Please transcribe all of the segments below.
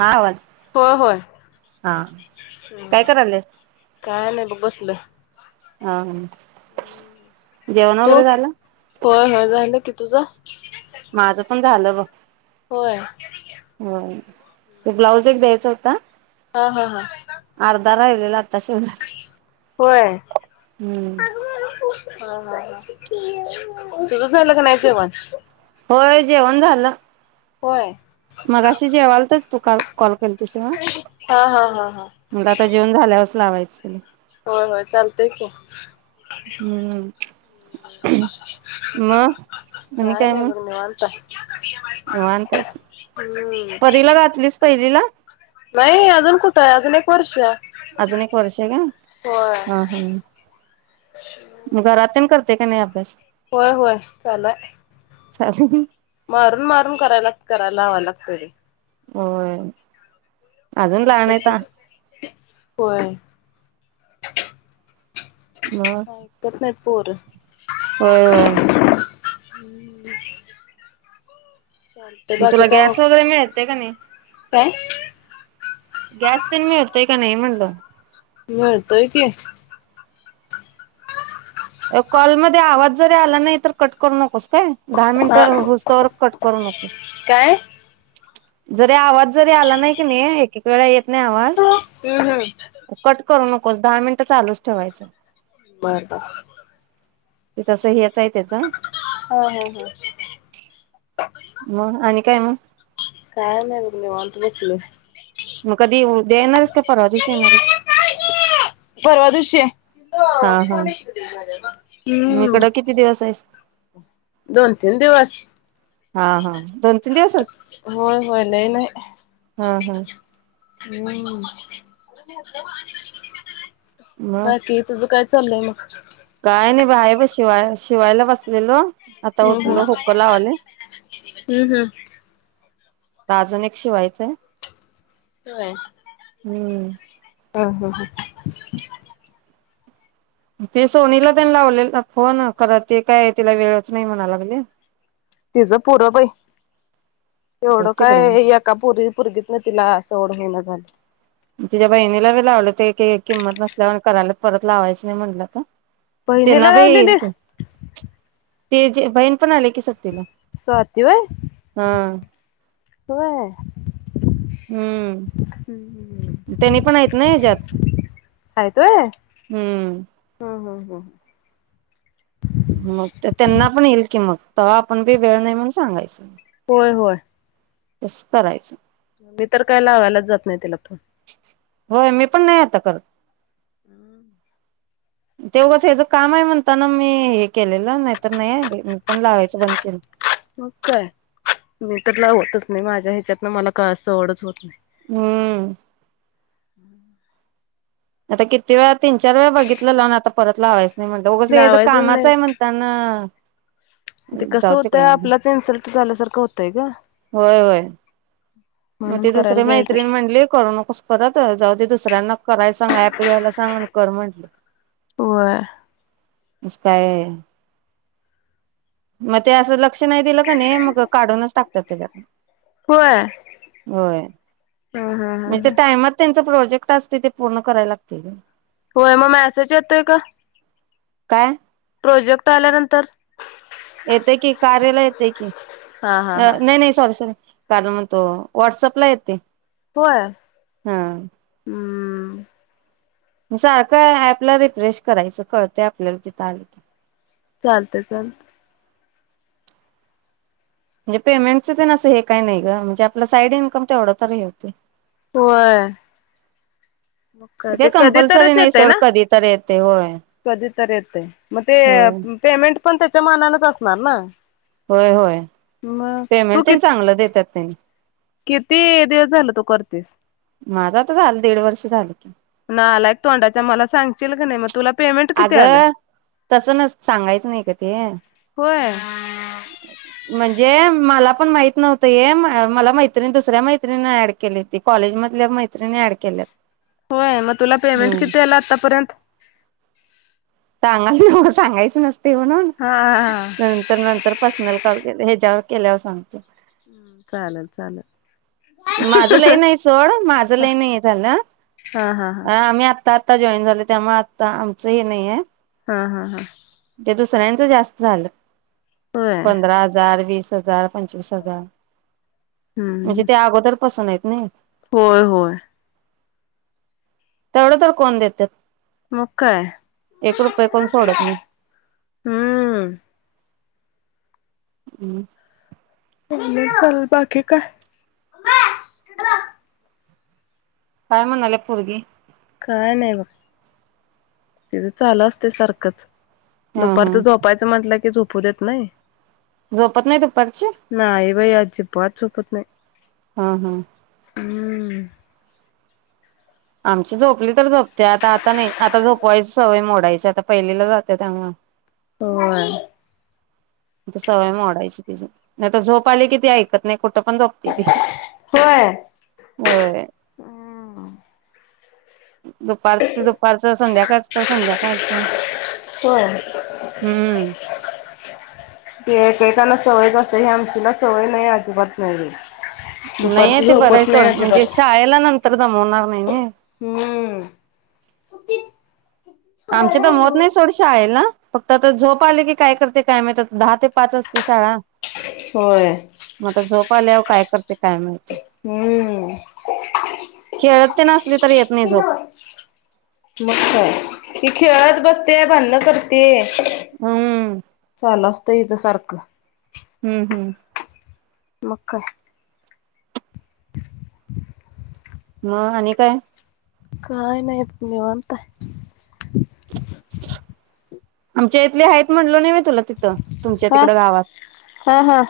हा आवाज होय होय. हा काय करायलेस काय नाही बग बसल. हा हा तो होय होय झालं की. कि तुझं माझं पण झालं बघ. होय हा तो ब्लाउज एक द्यायचा होता हा हा हा लाग [unintelligible] हम्म ह-हं-हं तुझं झालं का नाही जेवण? होय जेवण झालं. होय? मगाशी जेवायतीस तू काल कॉल केलीस तेव्हा? हा हा हा हा मग आता जेवूण झाल्यावरचं लावायचं. होय होय चालतय कि. हम्म मग आणि काय नाही मग बघ निवांत हाय. निवांत आहेस. हम्म परीला घातलीस पहिलीला? नाही अजून कुठं आहे अजून एक वर्ष. अजून एक वर्ष हाय काय. ह ह मग घरात तेन कर हुतंय काय नाही अभ्यास? होय होय चालू हाय. चाले [unintelligible] मारून मारून करायला कराय लावाय लागतय लई. होय आजून लहानयता. व्हय मग हा ऐकत नाहीत. पोर होय, होय. हम मग तुला गॅस वगैरे मिळतय का नाही? काय? गॅस तेन मिळतय का नाही म्हणलं. मिळतोय की. कॉल मध्ये आवाज जरी आला नाही तर कट करू नकोस. काय दहा मिनिट हा हूस्तोवर कट करू नकोस. काय जरी आवाज जरी आला नाही कणी एक एक वेळा येत येत नाही आवाज. हम्म हम्म कट करू न मग. दहा मिनिटं चालूच ठेवायचं. बर, बर ते तसं हे हा हा हा मग आणि काय मग? काय नाही बघ निवांत बसले. मग कधी उद्या येणार हाईस काय परवा दिेवशी येणार हाईस? शे म हम्म इकडं किती दिवस आहेस दोन तीन दिवस. हा हा दोन तीन दिवसच होय होय लई नई. हा हा हम्म मग बाकी तुझं काय? चालय मग बाहे ब शिवाय शिवायला बसलेलो. आता हम्म उठलो, हम्म हुक्क लावालोय. हम्म हम् अजून एक शिवायचंय. होय हम्म हा, हा, हा [inaudible] ते सोनीला तेन लावलेला फोन खरं ते काय तिला वेळच नाही म्हणाय लागली. तिज पुर बई. एवढं काय तिकडं एका पोरी पुरगीतन तिला सवड होईना झालय तिच्या बहिणीला बी लावल ते का किंमत नसल्यावर कराल्या. परत लावायचं नाही म्हणलं आता. बहिणीला लावलीलीस? ते जे बहीण पण आले की स तिला स्वाती हा.... व्हय... हम्म त्यांनी पण आहेत ना ह्याज्यात आहेत व्हय हम्म... हं हं हं मग ते त्यांना पण येईल की मग..... तवा आपण बी वेळ नाही म्हणून सांगायचं..... होय होय. तसं करायचं मी तर काय लावायलाच जात नाही तिला फो..... होय मी पण नाही आता कर.. [inaudible] ते उगच हेज काम आहे म्हणताना मी हे केलेलं नाहीतर नाही मी पण लावायचं बंद केलं... मग काय मी तर लावतच नाही माझ्या ह्याच्यातन मला कां सवडच होत नाही.... हम्म [inaudible] आता किती वेळा तीन चार वेळा बघितलं लावून आता परत लावायचं... नाही म्हणल उगच हेज लावायचंच कामाच नाही. आहे म्हणताना.... ते कसं जाऊ तिकडं होतय म्हणलं आपलाच इन्सल्ट झाल्यासारखं होतय ग...... होय होय मग म्हणून ते करायला दुसरे जायच मैत्रीण नाही. म्हणली करू नकोस परत जाऊ दे.... दुसऱ्यांना कराय सांगा ऍप घ्यायला सांगा कर म्हटले.... होय [inaudible] काय मग ते असं लक क्ष नाही दिलं का नाय मग काढूनच टाकतात त्याच्यात [inaudible] होय होय हं हं म्ह हं त्या टाइमात त्यां.... ते प्रोजेक्ट असतय ते पूर्ण कराय लागतय ग. होय म मेसेज येतोय का? काय? प्रोजेक्ट आल्यानंतर येतेय की कार्याला येतय की, हा हा अ हा. नाही नाही सॉरी सॉरी.... कारण म तो व्हॉट्सअपला येते. होय हा हूं सारखं ॲपला रिफ्रेश करायचं कळतय आपल्याला तिथं आल की, चालतय चालतय. म्हणजे पेमेंटच तेसं हे काही नाही ग म्हणजे आपलं साईड इन्कम तेवढं तर हे होतय. होय हे काय कधी कधी कंपल्सरी तरच नाही येतय सोड ना? कधी तर येते होय कधी तर येतय म ते होय पेमेंट पण च्या मनानच असणार ना होय होय मग. तू पेमेंट कि तेन चांगलं देत्यात त्यांनी किती दिवस झालं तू करतोयस माझा तर झालं दीड वर्ष झालं की नालायक तोंडाच्या मला सांगशील का नाही मग तुला पेमेंट किती अग आलं. तसं सांगायचं नाही ग ते होय. जे मला पण माहित नव्हतं हे मला मैत्रिणी दुसऱ्या मैत्रिणी ऍड केली ती कॉलेज मधल्या मैत्रिणी ऍड केल्यात होय मग तुला पेमेंट हम्म किती आला आतापर्यंत? सांगायला नव सांगायचं नस ते म्हणून हा हा. नंतर नंतर पर्सनल कॉल की आता ह्याच्यावर केल्यावर सांगते. चालल चालल माझं लय नाही सोड माझं हा लय नाही झालं हा हा हा आम्ही आ आता आता जॉईन झाले त्यामुळे आता आमचं हे नाहीये. हा हा हा ते दुसऱ्यांचं जास्त झालं. होय. पधरा हजार वीस च् जार पंचवीस हजार म्हणजे हम्म ते अगोदर पसु नाहीत नी होय होय तेवढं तर कोण देत्यात मग काय कोण सोडत हम्म हम्म चालय चाल बाकीे काय? काय म्हणाल्या पोरगी काय नाही बघ त्यज चालू असते सारखंच हा हा दुपारच झोपायचं म्हटलं की झोप पु देत नाही झोपत नाही दुपारची? नाही बाई अजिबात झोपत नाही. हा हम्म हम्म आमची झोपली तर झोपत्या आता आता नाही आता झोपवायच सवय मोडायची आता पहिलीला जात्या त्यामुळ होय सवय मोडायची तिची नाही तर झोप आली किती ऐकत नाही. कुठ पण झोपते ती.... होय. होय दुपारचं ते दुपारचं संध्या... [unintelligible] संध्याकाळच होय [inaudible] हम्म ती एकेकाना सवयच असते हे आमचीला सवय नाही अजिबात नाही. नाहीय दुपारची ते बराय झोपत नाही सोड म्हणजे शाळेला नं तेला आता मोडणार नाही नय हूं आमची तर म्हत नाही सोड शाळेला फक्त आता झोप आले की काय करते काय माहित दहा ते पाच असते शाळा होय. मग आता झोप आल्यावर काय करते काय माहिती? हूं खेळत ते नसले तरी येत नाय झोप मग काय ती खेळत बसते भांडण करते. हूं तेच सारखं हूं हूं मग काय? म आणि काय? काही नाय निवांत हाय. आमच्या इथले हायेत म्हणलो नाय होय तुला तिथं तुमच्या हाय. तिकड गावात..... हा हा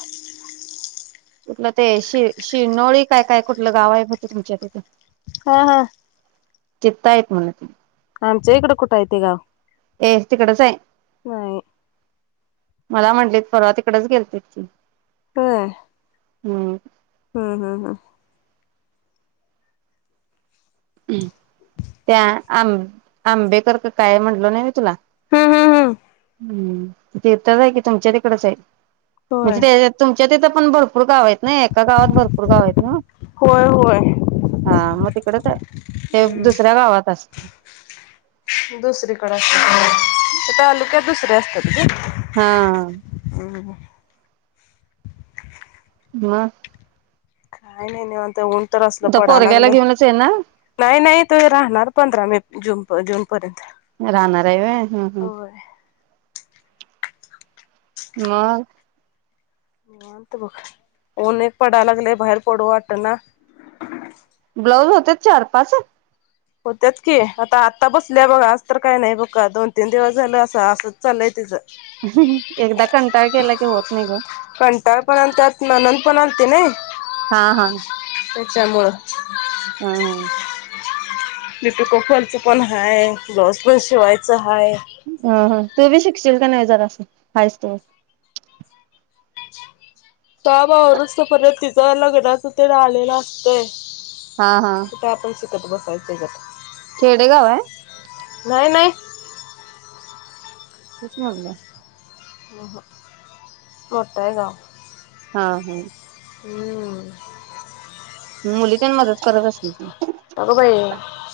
कुठलं ते शि शिरनोळी काय काय कुठलं गाव हाय बघ तुमच्या तिथ....... हा हा... तिथं आहेत म्हण ते.... आमचे इकड कुठ हाय ते गाव.. ये तिकडच आहे नाही मला म्हंटलेत परवा तिकडेच गेलते की... होय हम्म हम्म हम्म हम्म त्या आं आंबेकर का काय म्हटल नाही होय तुला हम्म हम्म हम्म हं तीथच हाय कि तुमच्या तिकडच हाय होय म्हणजे त्याज्यात तुम त्या तीथं पण भरपूर गाव आहेत ना? एका गावात भरपूर गाव आहेत ना? होय होय हा मग तिकडच हाय ते दुसऱ्या गावात [inaudible] दुसरीकड अस [inaudible] त्या तालुक्यात दुसऱ्या असतात ग हां हुं हुं हा काय नाय निवांत आहे ऊन ऊन तर असल आता पडाय पोरग्याला लागलयं, घेऊनच आहे ना नाही नाही तु राहणार पंधरा मे जून प जून पर्यंत राहणार हाय व्हय हुंं हुं होय [inaudible] मग निवांत बघ ऊन एक पडाय लागलयं बाहेर पडू वाटना. ब्लाऊज होतेत चार पाच होत्यात की आता आत्ता बसल्या बघा आज तर काय नाही बघ का दोन तीन दिवस झालं अस असंच चाललंय तिज. [unintelligible] एकदा कंटाळ केला की होत नाही ग कोण आलती नाई. हा हा. [unintelligible] त्याच्यामुळं हा हा हा. ती पिको फॉल च पण हाय ब्लाऊज पण शिवायचा हां हां तू बी शिकशील का नाही जरासं हायसं तोवर. काम आवरतोस पर्यत तिचं ते लग्नाचं तेण आलेलं असतय हा हा. बसायच गप खेडे गाव हाय? नाही नाही तेच म्हटलं आम्हम मोठ आहे गाव हा हम हु हु हु मुली त्यांना मदत करत असतील की अग बाई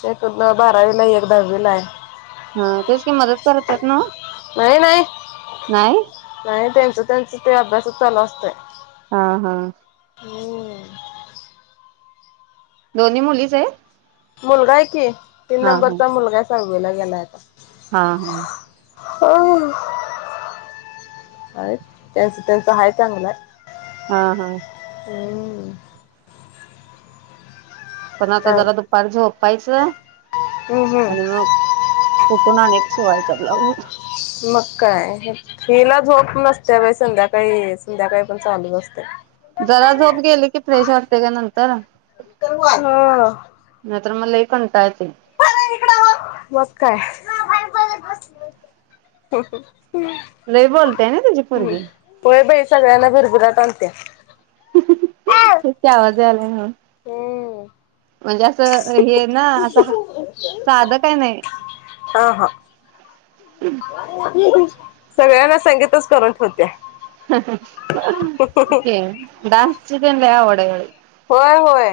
एक बारावीला एक दहावीला आहे हा तेच काही मदत करतात ना नाही नाही नाही नाही त्यांचं त्यांचं ते अभ्यासात चालू असते हा हा हम्म दोन्ही मुलीच हाय? मुलगा आहे की. तीन नंबरचा मुलगा हाय नववीला गेलाय आता हा हा ह अ आहे त्यांच त्यांच आहे चांगलं हा हा हम्म पण आता चांग जरा दुपार झोप पायच हम्म हम्म आणि मग कुठून आने. शिवायचा ब्लाउज. मग काय हेला झोप नस्तिया बाई संध्याकाळी संध्याकाळी पण चालू असतय. जरा झोप गेली कि फ्रेश वाटते ग नंतर. ह तर मला लय कंटाळतेय मग काय हा ह. लय बोलताय ना तुझी पोरगी. होय बाई सगळ्यांना भिरभिरात आणत्या तेच की आवाज यायलाय नव्ह हम्म म्हणजे अस हे ना अस हा साधं काय नाही? हा हा [inaudible] सगळ्यांना संगीतच करून ठेवत्या. ओके डान्स ची तेन लय आवड रय होय होय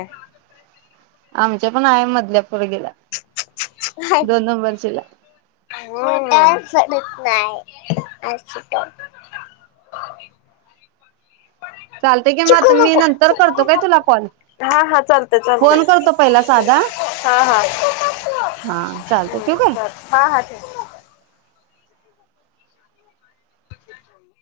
आमच्या पण आहे मधल्या पोरगीला दोन नंबरचीला [inaudible] [inaudible] चालतंय की म मी नंतर करतो काय तुला कॉल हा हा चालतय फोन चालतय करतो पहिला साधा हां हां हा चालतंय ठेऊ काय? हां हां ठेव रिकामा ऑडिओ